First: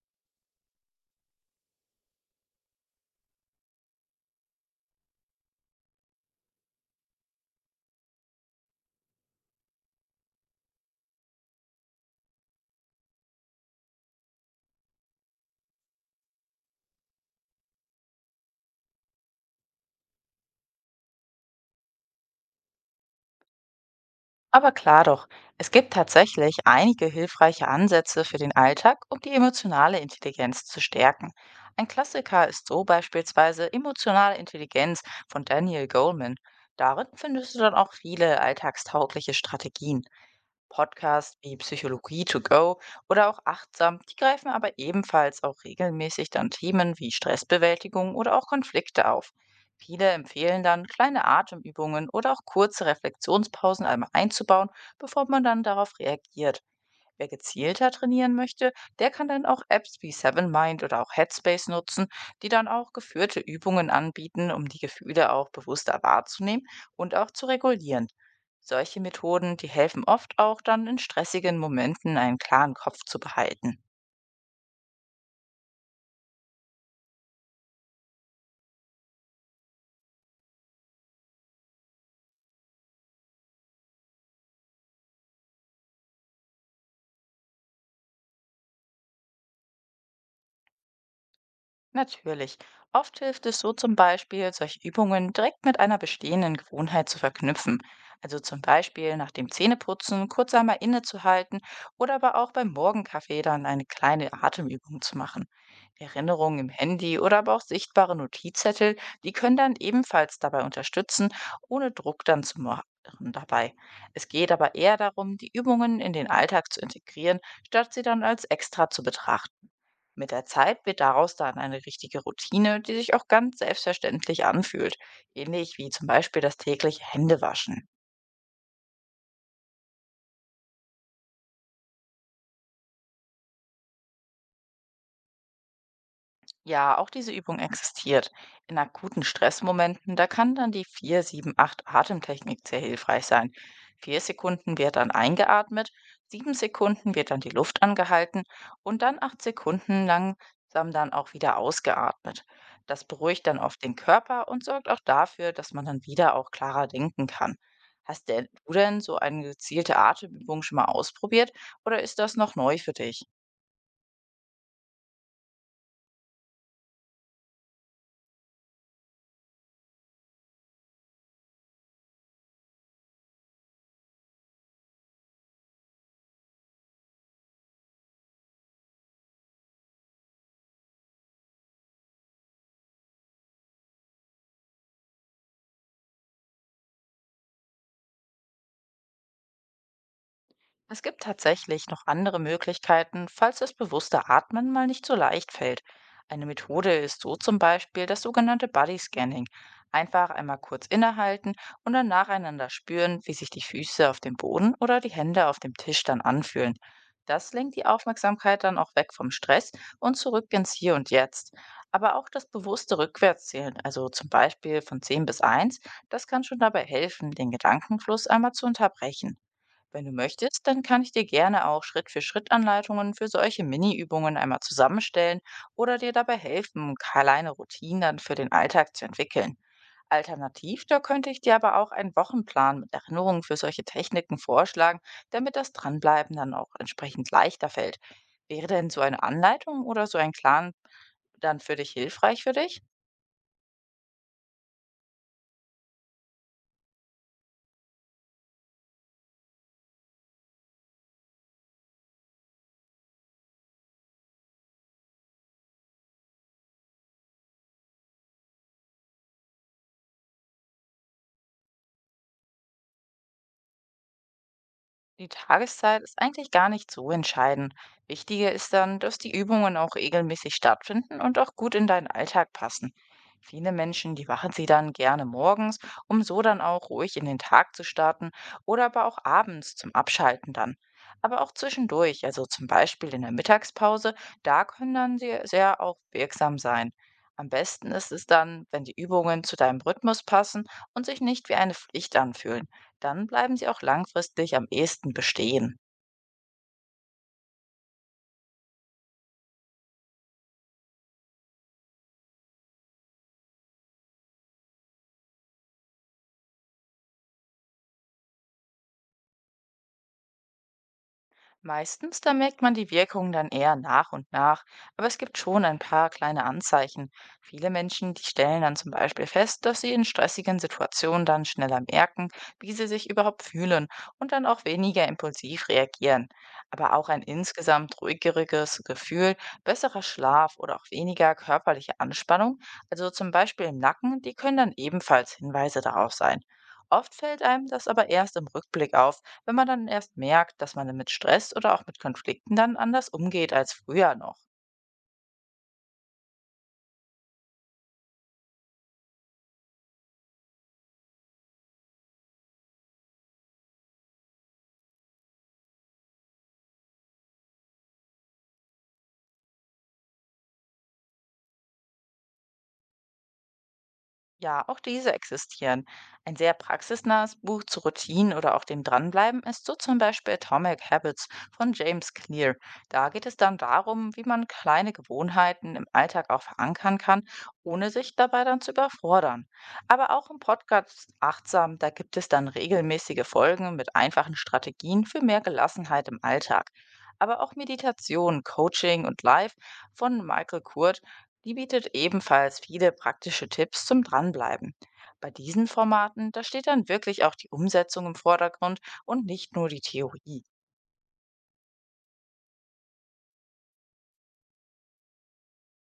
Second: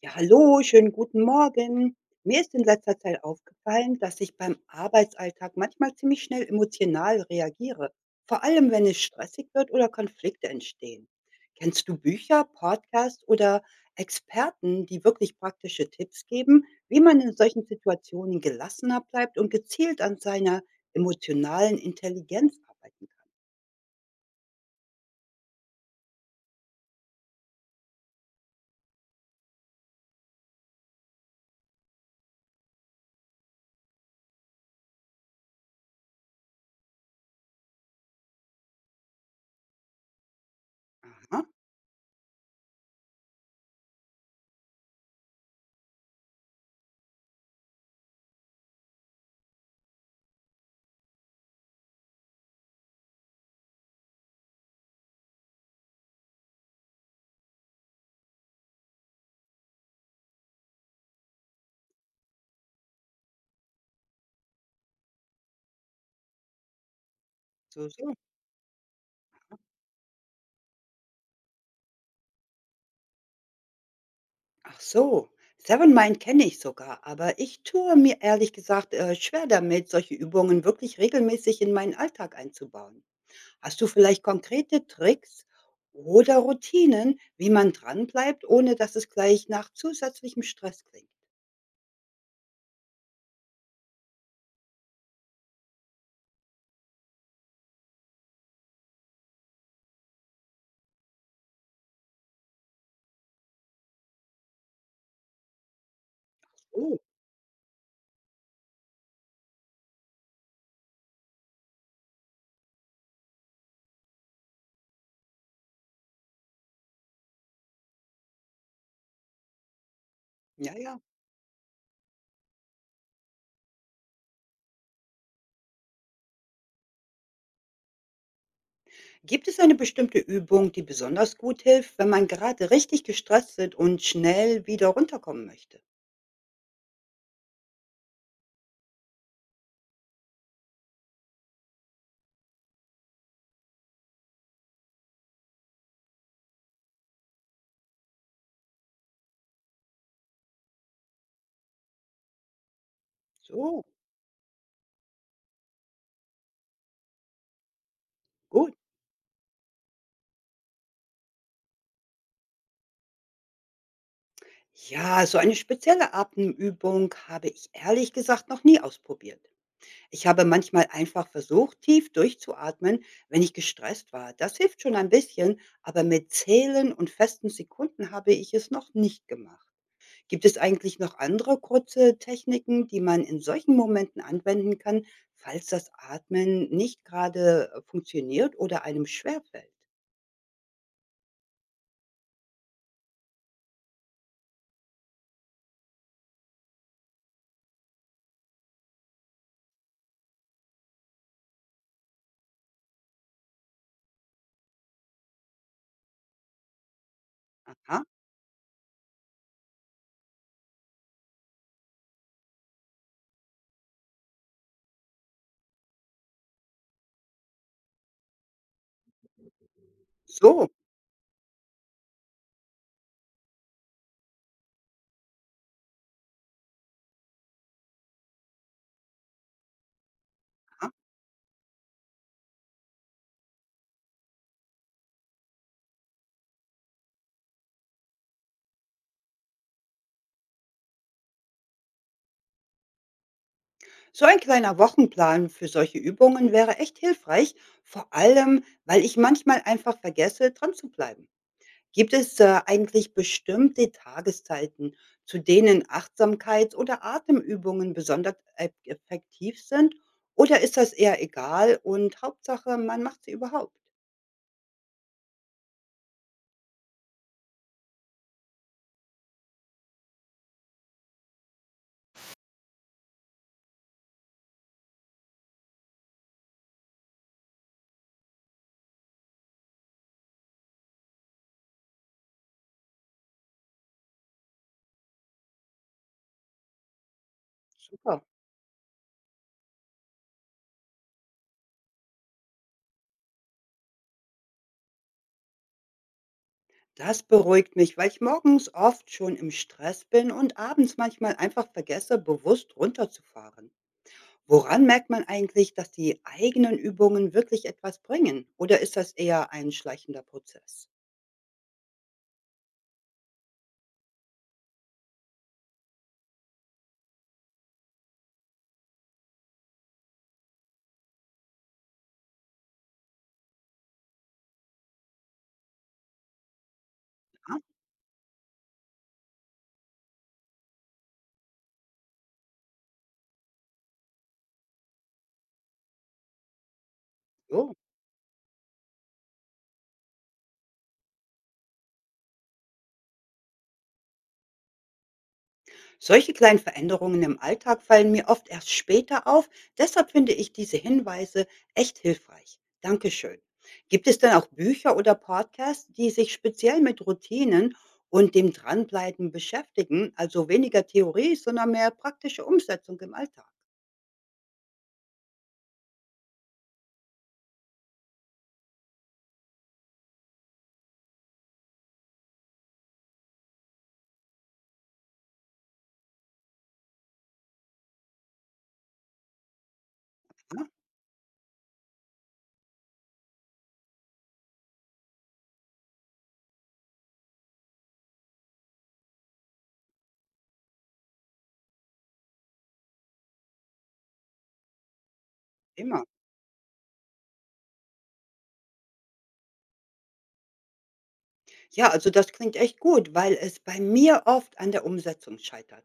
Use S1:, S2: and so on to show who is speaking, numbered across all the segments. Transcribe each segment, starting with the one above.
S1: Ja, hallo, schönen guten Morgen. Mir ist in letzter Zeit aufgefallen, dass ich beim Arbeitsalltag manchmal ziemlich schnell emotional reagiere, vor allem wenn es stressig wird oder Konflikte entstehen. Kennst du Bücher, Podcasts oder Experten, die wirklich praktische Tipps geben, wie man in solchen Situationen gelassener bleibt und gezielt an seiner emotionalen Intelligenz arbeiten
S2: Aber klar doch, es gibt tatsächlich einige hilfreiche Ansätze für den Alltag, um die emotionale Intelligenz zu stärken. Ein Klassiker ist so beispielsweise Emotionale Intelligenz von Daniel Goleman. Darin findest du dann auch viele alltagstaugliche Strategien. Podcasts
S1: kann? Ne?
S2: wie Psychologie to go oder auch Achtsam, die greifen aber ebenfalls auch regelmäßig dann Themen wie Stressbewältigung oder auch Konflikte auf. Viele empfehlen dann, kleine Atemübungen oder auch kurze Reflexionspausen einmal einzubauen, bevor man dann darauf reagiert. Wer gezielter trainieren möchte, der kann dann auch Apps wie Seven Mind oder auch Headspace nutzen, die dann auch geführte Übungen anbieten, um die Gefühle auch bewusster wahrzunehmen und auch zu
S1: So,
S2: regulieren.
S1: so.
S2: Solche Methoden, die helfen oft auch dann in stressigen Momenten einen klaren Kopf zu behalten.
S1: Ach so, Seven Mind kenne ich sogar, aber ich tue mir ehrlich gesagt schwer damit, solche Übungen wirklich regelmäßig in meinen Alltag einzubauen. Hast du vielleicht konkrete Tricks oder Routinen, wie man dranbleibt, ohne dass es gleich nach zusätzlichem Stress klingt?
S2: Natürlich. Oft hilft es so zum Beispiel, solche Übungen direkt mit einer bestehenden Gewohnheit zu verknüpfen. Also zum Beispiel nach dem Zähneputzen kurz einmal innezuhalten oder aber auch beim Morgenkaffee dann eine kleine Atemübung zu machen. Erinnerungen im
S1: Oh,
S2: Handy oder aber auch sichtbare Notizzettel, die können dann ebenfalls dabei unterstützen, ohne Druck dann zu machen dabei. Es geht aber eher darum, die Übungen in den Alltag zu integrieren, statt sie dann als extra zu betrachten. Mit der
S1: ja,
S2: Zeit
S1: ja.
S2: wird daraus dann eine richtige Routine, die sich auch ganz selbstverständlich anfühlt, ähnlich wie zum Beispiel das tägliche Händewaschen.
S1: Gibt es eine bestimmte Übung, die besonders gut hilft, wenn man gerade richtig gestresst ist und schnell wieder runterkommen möchte?
S2: Ja, auch diese Übung existiert. In akuten Stressmomenten, da kann dann die 4-7-8 atemtechnik sehr hilfreich sein. 4 Sekunden wird dann eingeatmet, 7 Sekunden wird dann die Luft angehalten und dann 8 Sekunden langsam dann auch wieder ausgeatmet. Das beruhigt dann oft
S1: So,
S2: den Körper und sorgt auch dafür, dass man dann wieder auch klarer denken kann. Hast denn
S1: gut.
S2: du denn so eine gezielte Atemübung schon mal ausprobiert oder ist das noch neu für dich?
S1: Ja, so eine spezielle Atemübung habe ich ehrlich gesagt noch nie ausprobiert. Ich habe manchmal einfach versucht, tief durchzuatmen, wenn ich gestresst war. Das hilft schon ein bisschen, aber mit Zählen und festen Sekunden habe ich es noch nicht gemacht. Gibt es eigentlich noch andere kurze Techniken, die man in solchen Momenten anwenden kann, falls das Atmen nicht gerade funktioniert oder einem schwerfällt?
S2: Es gibt tatsächlich noch andere Möglichkeiten, falls das bewusste Atmen mal nicht so leicht fällt. Eine Methode ist so zum Beispiel das sogenannte Body Scanning. Einfach einmal kurz innehalten und dann nacheinander spüren, wie sich die Füße auf dem Boden oder die Hände auf dem Tisch dann anfühlen. Das lenkt die
S1: Aha,
S2: Aufmerksamkeit dann auch weg vom Stress und zurück ins Hier und Jetzt. Aber auch das bewusste Rückwärtszählen, also zum Beispiel von 10 bis eins, das kann schon dabei helfen, den Gedankenfluss einmal zu unterbrechen. Wenn du möchtest,
S1: so.
S2: dann kann ich dir gerne auch Schritt-für-Schritt-Anleitungen für Schritt Anleitungen für solche Mini-Übungen einmal zusammenstellen oder dir dabei helfen, kleine Routinen dann für den Alltag zu entwickeln. Alternativ, da könnte ich dir aber auch einen Wochenplan mit Erinnerungen für solche Techniken vorschlagen, damit das Dranbleiben dann auch entsprechend leichter fällt. Wäre denn so eine Anleitung oder so ein Plan dann für dich hilfreich für dich?
S1: So ein kleiner Wochenplan für solche Übungen wäre echt hilfreich, vor allem, weil ich manchmal einfach vergesse, dran zu bleiben. Gibt es eigentlich bestimmte Tageszeiten, zu denen Achtsamkeits- oder Atemübungen besonders effektiv sind? Oder ist das eher egal und Hauptsache, man macht sie überhaupt?
S2: Die Tageszeit ist eigentlich gar nicht so entscheidend. Wichtiger ist dann, dass die Übungen auch regelmäßig stattfinden und auch gut in deinen Alltag passen. Viele Menschen, die machen sie dann gerne morgens, um so dann auch ruhig in den Tag zu starten oder aber auch abends zum Abschalten dann. Aber auch zwischendurch, also zum Beispiel in der Mittagspause, da können dann sie sehr auch wirksam sein. Am besten ist
S1: Super.
S2: es dann, wenn die Übungen zu deinem Rhythmus passen und sich nicht wie eine Pflicht anfühlen. Dann bleiben sie auch langfristig am ehesten bestehen.
S1: Das beruhigt mich, weil ich morgens oft schon im Stress bin und abends manchmal einfach vergesse, bewusst runterzufahren. Woran merkt man eigentlich, dass die eigenen Übungen wirklich etwas bringen? Oder ist das eher ein schleichender Prozess?
S2: Meistens, da merkt man die Wirkung dann eher nach und nach, aber es gibt schon ein paar kleine Anzeichen. Viele Menschen, die stellen dann zum Beispiel fest, dass sie in stressigen Situationen dann schneller merken, wie sie sich überhaupt fühlen und dann auch weniger impulsiv reagieren. Aber auch ein
S1: Ach
S2: insgesamt ruhigeres Gefühl, besserer Schlaf oder auch weniger körperliche Anspannung, also zum Beispiel im Nacken, die können dann ebenfalls Hinweise darauf sein. Oft fällt einem
S1: so.
S2: das aber erst im Rückblick auf, wenn man dann erst merkt, dass man mit Stress oder auch mit Konflikten dann anders umgeht als früher noch.
S1: Solche kleinen Veränderungen im Alltag fallen mir oft erst später auf. Deshalb finde ich diese Hinweise echt hilfreich. Dankeschön. Gibt es denn auch Bücher oder Podcasts, die sich speziell mit Routinen und dem Dranbleiben beschäftigen? Also weniger Theorie, sondern mehr praktische Umsetzung im Alltag.
S2: Ja, auch diese existieren. Ein sehr praxisnahes Buch zu Routinen oder auch dem Dranbleiben ist so zum Beispiel Atomic Habits von James Clear. Da geht es dann darum, wie man kleine Gewohnheiten im Alltag auch verankern kann, ohne sich dabei dann zu überfordern. Aber auch im
S1: Ja,
S2: Podcast Achtsam, da gibt es dann regelmäßige Folgen mit einfachen Strategien für mehr Gelassenheit im Alltag. Aber auch Meditation, Coaching und Live von Michael Kurt die bietet ebenfalls viele praktische Tipps zum Dranbleiben. Bei diesen
S1: immer.
S2: Formaten, da steht dann wirklich auch die Umsetzung im Vordergrund und nicht nur die Theorie.
S1: Ja, also das klingt echt gut, weil es bei mir oft an der Umsetzung scheitert.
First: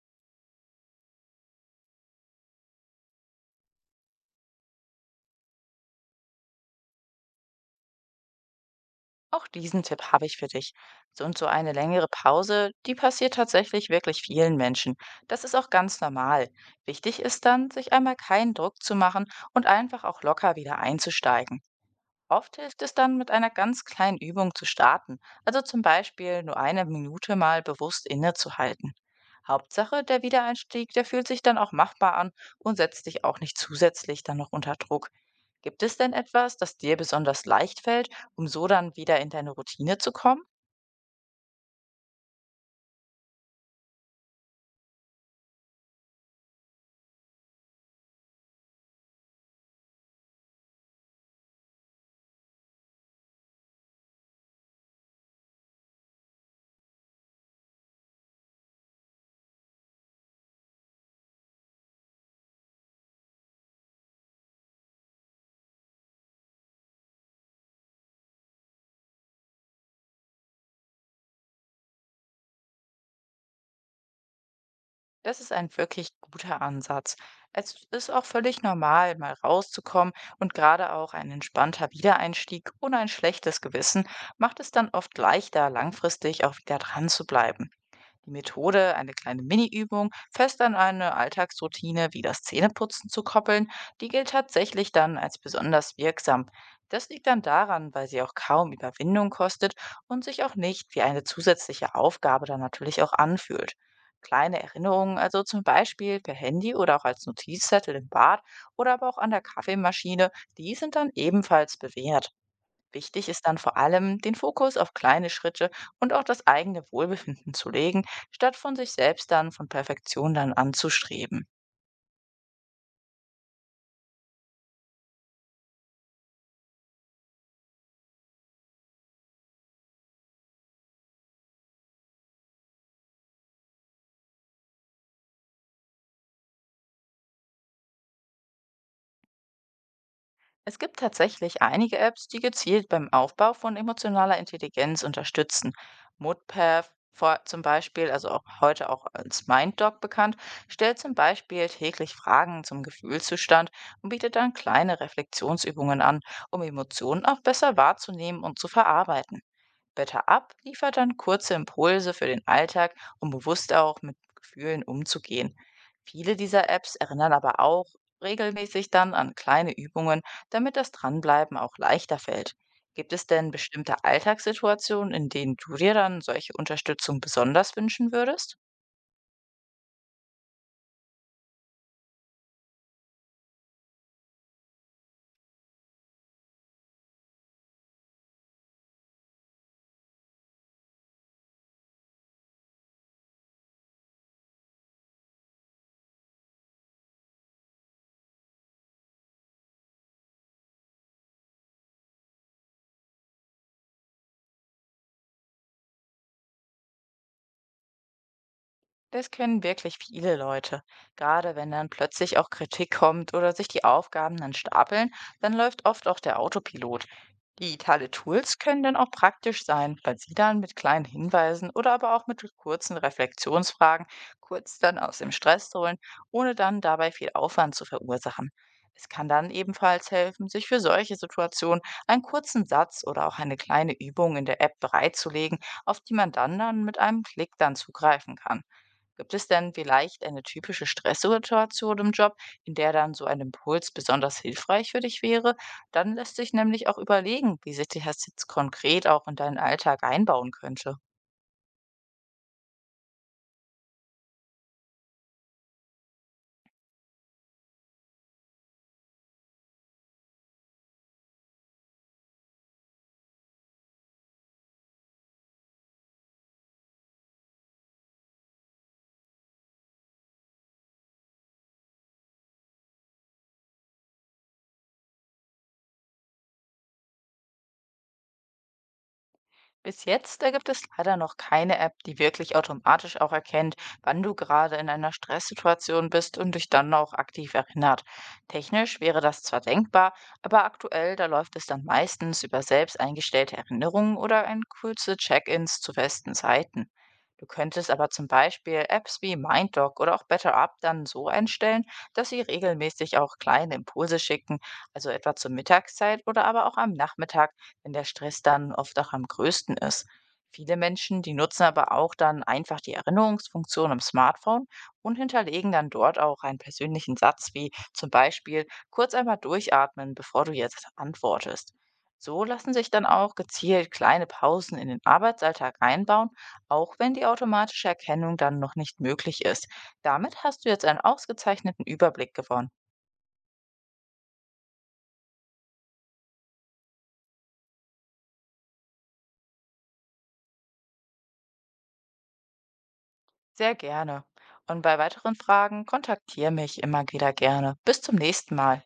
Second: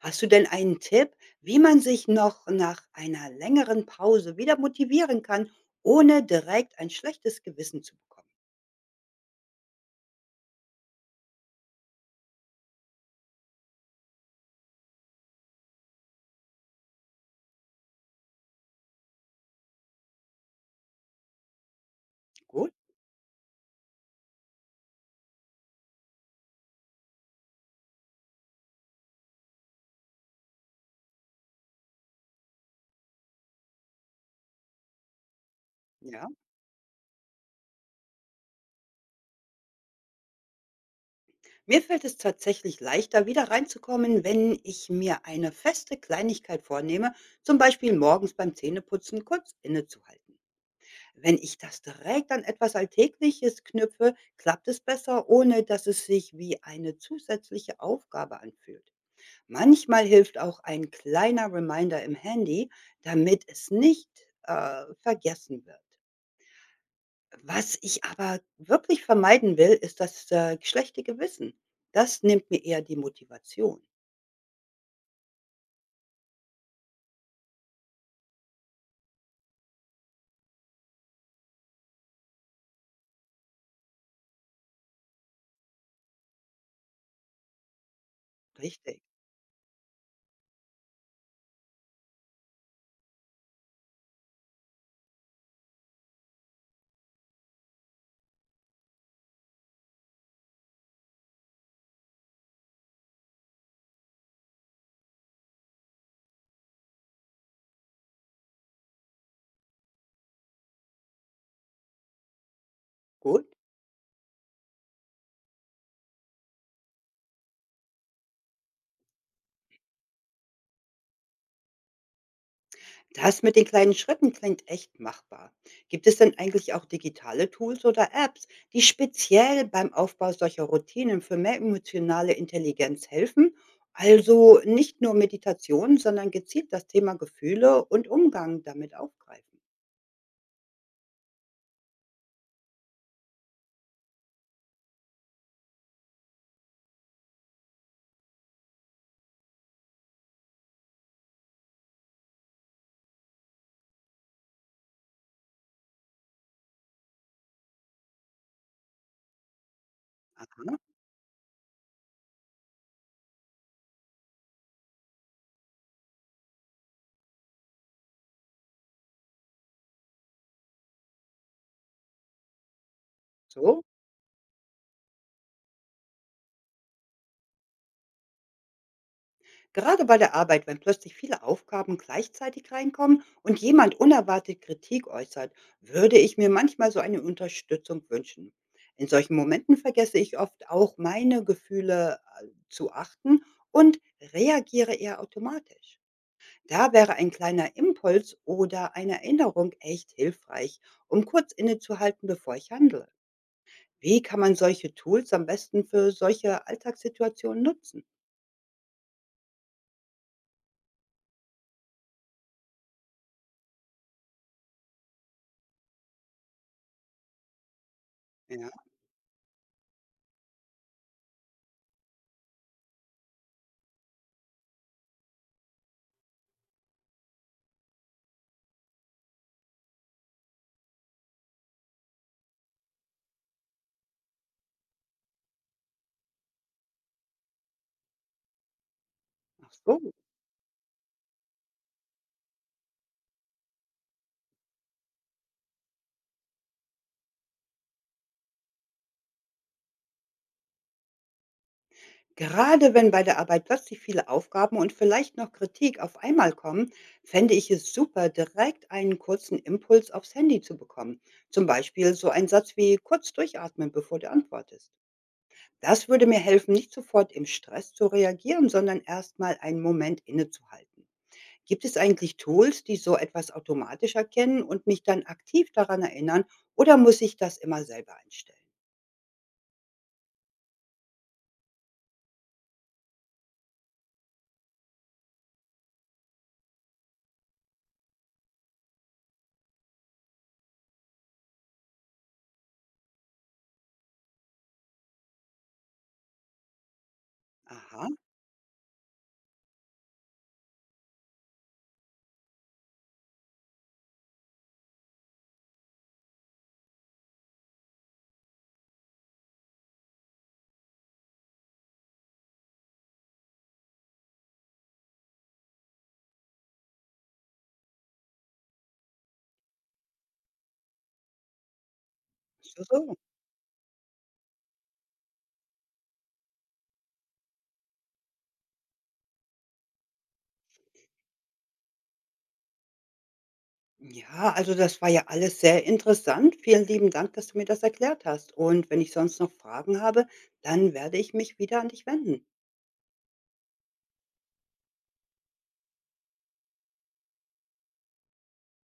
S1: Hast du denn einen Tipp, wie man sich noch nach einer längeren Pause wieder motivieren kann, ohne direkt ein schlechtes Gewissen zu bekommen?
S2: Auch diesen Tipp habe ich für dich. So und so eine längere Pause, die passiert tatsächlich wirklich vielen Menschen. Das ist auch ganz normal. Wichtig ist dann, sich einmal keinen Druck zu machen und einfach auch locker wieder einzusteigen. Oft
S1: Gut,
S2: hilft es dann, mit einer ganz kleinen Übung zu starten, also zum Beispiel nur eine Minute mal bewusst innezuhalten. Hauptsache, der Wiedereinstieg, der fühlt sich dann auch machbar an und setzt dich auch nicht zusätzlich dann noch unter Druck. Gibt es denn
S1: ja.
S2: etwas, das dir besonders leicht fällt, um so dann wieder in deine Routine zu kommen?
S1: Mir fällt es tatsächlich leichter, wieder reinzukommen, wenn ich mir eine feste Kleinigkeit vornehme, zum Beispiel morgens beim Zähneputzen kurz innezuhalten. Wenn ich das direkt an etwas Alltägliches knüpfe, klappt es besser, ohne dass es sich wie eine zusätzliche Aufgabe anfühlt. Manchmal hilft auch ein kleiner Reminder im Handy, damit es nicht vergessen wird. Was ich aber wirklich vermeiden will, ist das schlechte Gewissen. Das nimmt mir eher die Motivation.
S2: Das ist ein wirklich guter Ansatz. Es ist auch völlig normal, mal rauszukommen, und gerade auch ein entspannter Wiedereinstieg ohne ein schlechtes Gewissen macht es dann oft leichter, langfristig auch wieder dran zu bleiben. Die Methode,
S1: Richtig.
S2: eine kleine Mini-Übung, fest an eine Alltagsroutine wie das Zähneputzen zu koppeln, die gilt tatsächlich dann als besonders wirksam. Das liegt dann daran, weil sie auch kaum Überwindung kostet und sich auch nicht wie eine zusätzliche Aufgabe dann natürlich auch anfühlt. Kleine Erinnerungen, also zum Beispiel per Handy oder auch als Notizzettel im Bad oder aber auch an der Kaffeemaschine, die sind dann ebenfalls bewährt. Wichtig
S1: Gut.
S2: ist dann vor allem, den Fokus auf kleine Schritte und auch das eigene Wohlbefinden zu legen, statt von sich selbst dann von Perfektion dann anzustreben.
S1: Das mit den kleinen Schritten klingt echt machbar. Gibt es denn eigentlich auch digitale Tools oder Apps, die speziell beim Aufbau solcher Routinen für mehr emotionale Intelligenz helfen? Also nicht nur Meditation, sondern gezielt das Thema Gefühle und Umgang damit aufgreifen.
S2: Es gibt tatsächlich einige Apps, die gezielt beim Aufbau von emotionaler Intelligenz unterstützen. Moodpath zum Beispiel, also auch heute auch als MindDog bekannt, stellt zum Beispiel täglich Fragen zum Gefühlszustand und bietet dann kleine Reflexionsübungen an, um Emotionen auch besser wahrzunehmen und zu verarbeiten. Better Up
S1: Aha,
S2: liefert dann kurze Impulse für den Alltag, um bewusst auch mit Gefühlen umzugehen. Viele dieser Apps erinnern aber auch regelmäßig dann an kleine Übungen, damit das Dranbleiben auch leichter fällt. Gibt es denn
S1: so.
S2: bestimmte Alltagssituationen, in denen du dir dann solche Unterstützung besonders wünschen würdest?
S1: Gerade bei der Arbeit, wenn plötzlich viele Aufgaben gleichzeitig reinkommen und jemand unerwartet Kritik äußert, würde ich mir manchmal so eine Unterstützung wünschen. In solchen Momenten vergesse ich oft auch meine Gefühle zu achten und reagiere eher automatisch. Da wäre ein kleiner Impuls oder eine Erinnerung echt hilfreich, um kurz innezuhalten, bevor ich handle. Wie kann man solche Tools am besten für solche Alltagssituationen nutzen?
S2: Das kennen wirklich viele Leute. Gerade wenn dann plötzlich auch Kritik kommt oder sich die Aufgaben dann stapeln, dann läuft oft auch der Autopilot. Digitale Tools
S1: Ja,
S2: können dann auch praktisch sein, weil sie dann mit kleinen Hinweisen oder aber auch mit kurzen Reflexionsfragen kurz dann aus dem Stress holen, ohne dann dabei viel Aufwand zu verursachen. Es kann dann ebenfalls helfen, sich für solche Situationen einen kurzen Satz oder auch eine kleine Übung in der App bereitzulegen, auf die man dann mit einem Klick dann zugreifen kann. Gibt es
S1: ach
S2: denn
S1: so.
S2: vielleicht eine typische Stresssituation im Job, in der dann so ein Impuls besonders hilfreich für dich wäre? Dann lässt sich nämlich auch überlegen, wie sich die Hestes konkret auch in deinen Alltag einbauen könnte.
S1: Gerade wenn bei der Arbeit plötzlich viele Aufgaben und vielleicht noch Kritik auf einmal kommen, fände ich es super, direkt einen kurzen Impuls aufs Handy zu bekommen. Zum Beispiel so ein Satz wie kurz durchatmen, bevor du antwortest. Das würde mir helfen, nicht sofort im Stress zu reagieren, sondern erstmal einen Moment innezuhalten. Gibt es eigentlich Tools, die so etwas automatisch erkennen und mich dann aktiv daran erinnern, oder muss ich das immer selber einstellen?
S2: Bis jetzt, da gibt es leider noch keine App, die wirklich automatisch auch erkennt, wann du gerade in einer Stresssituation bist und dich dann auch aktiv erinnert. Technisch wäre das zwar denkbar, aber aktuell, da läuft es dann meistens über selbst eingestellte Erinnerungen oder ein kurze Check-ins zu festen Zeiten. Du könntest
S1: Aha,
S2: aber zum Beispiel Apps wie MindDoc oder auch BetterUp dann so einstellen, dass sie regelmäßig auch kleine Impulse schicken, also etwa zur Mittagszeit oder aber auch am Nachmittag, wenn der Stress dann oft auch am größten ist. Viele Menschen, die nutzen aber auch dann einfach die Erinnerungsfunktion im Smartphone und hinterlegen dann dort auch einen persönlichen Satz wie zum Beispiel kurz einmal durchatmen, bevor du jetzt antwortest. So lassen
S1: so,
S2: sich dann
S1: so.
S2: auch gezielt kleine Pausen in den Arbeitsalltag einbauen, auch wenn die automatische Erkennung dann noch nicht möglich ist. Damit hast du jetzt einen ausgezeichneten Überblick gewonnen.
S1: Ja, also das war ja alles sehr interessant. Vielen lieben Dank, dass du mir das erklärt hast. Und wenn ich sonst noch Fragen habe, dann werde ich mich wieder an dich wenden.
S2: Sehr gerne. Und bei weiteren Fragen kontaktiere mich immer wieder gerne. Bis zum nächsten Mal.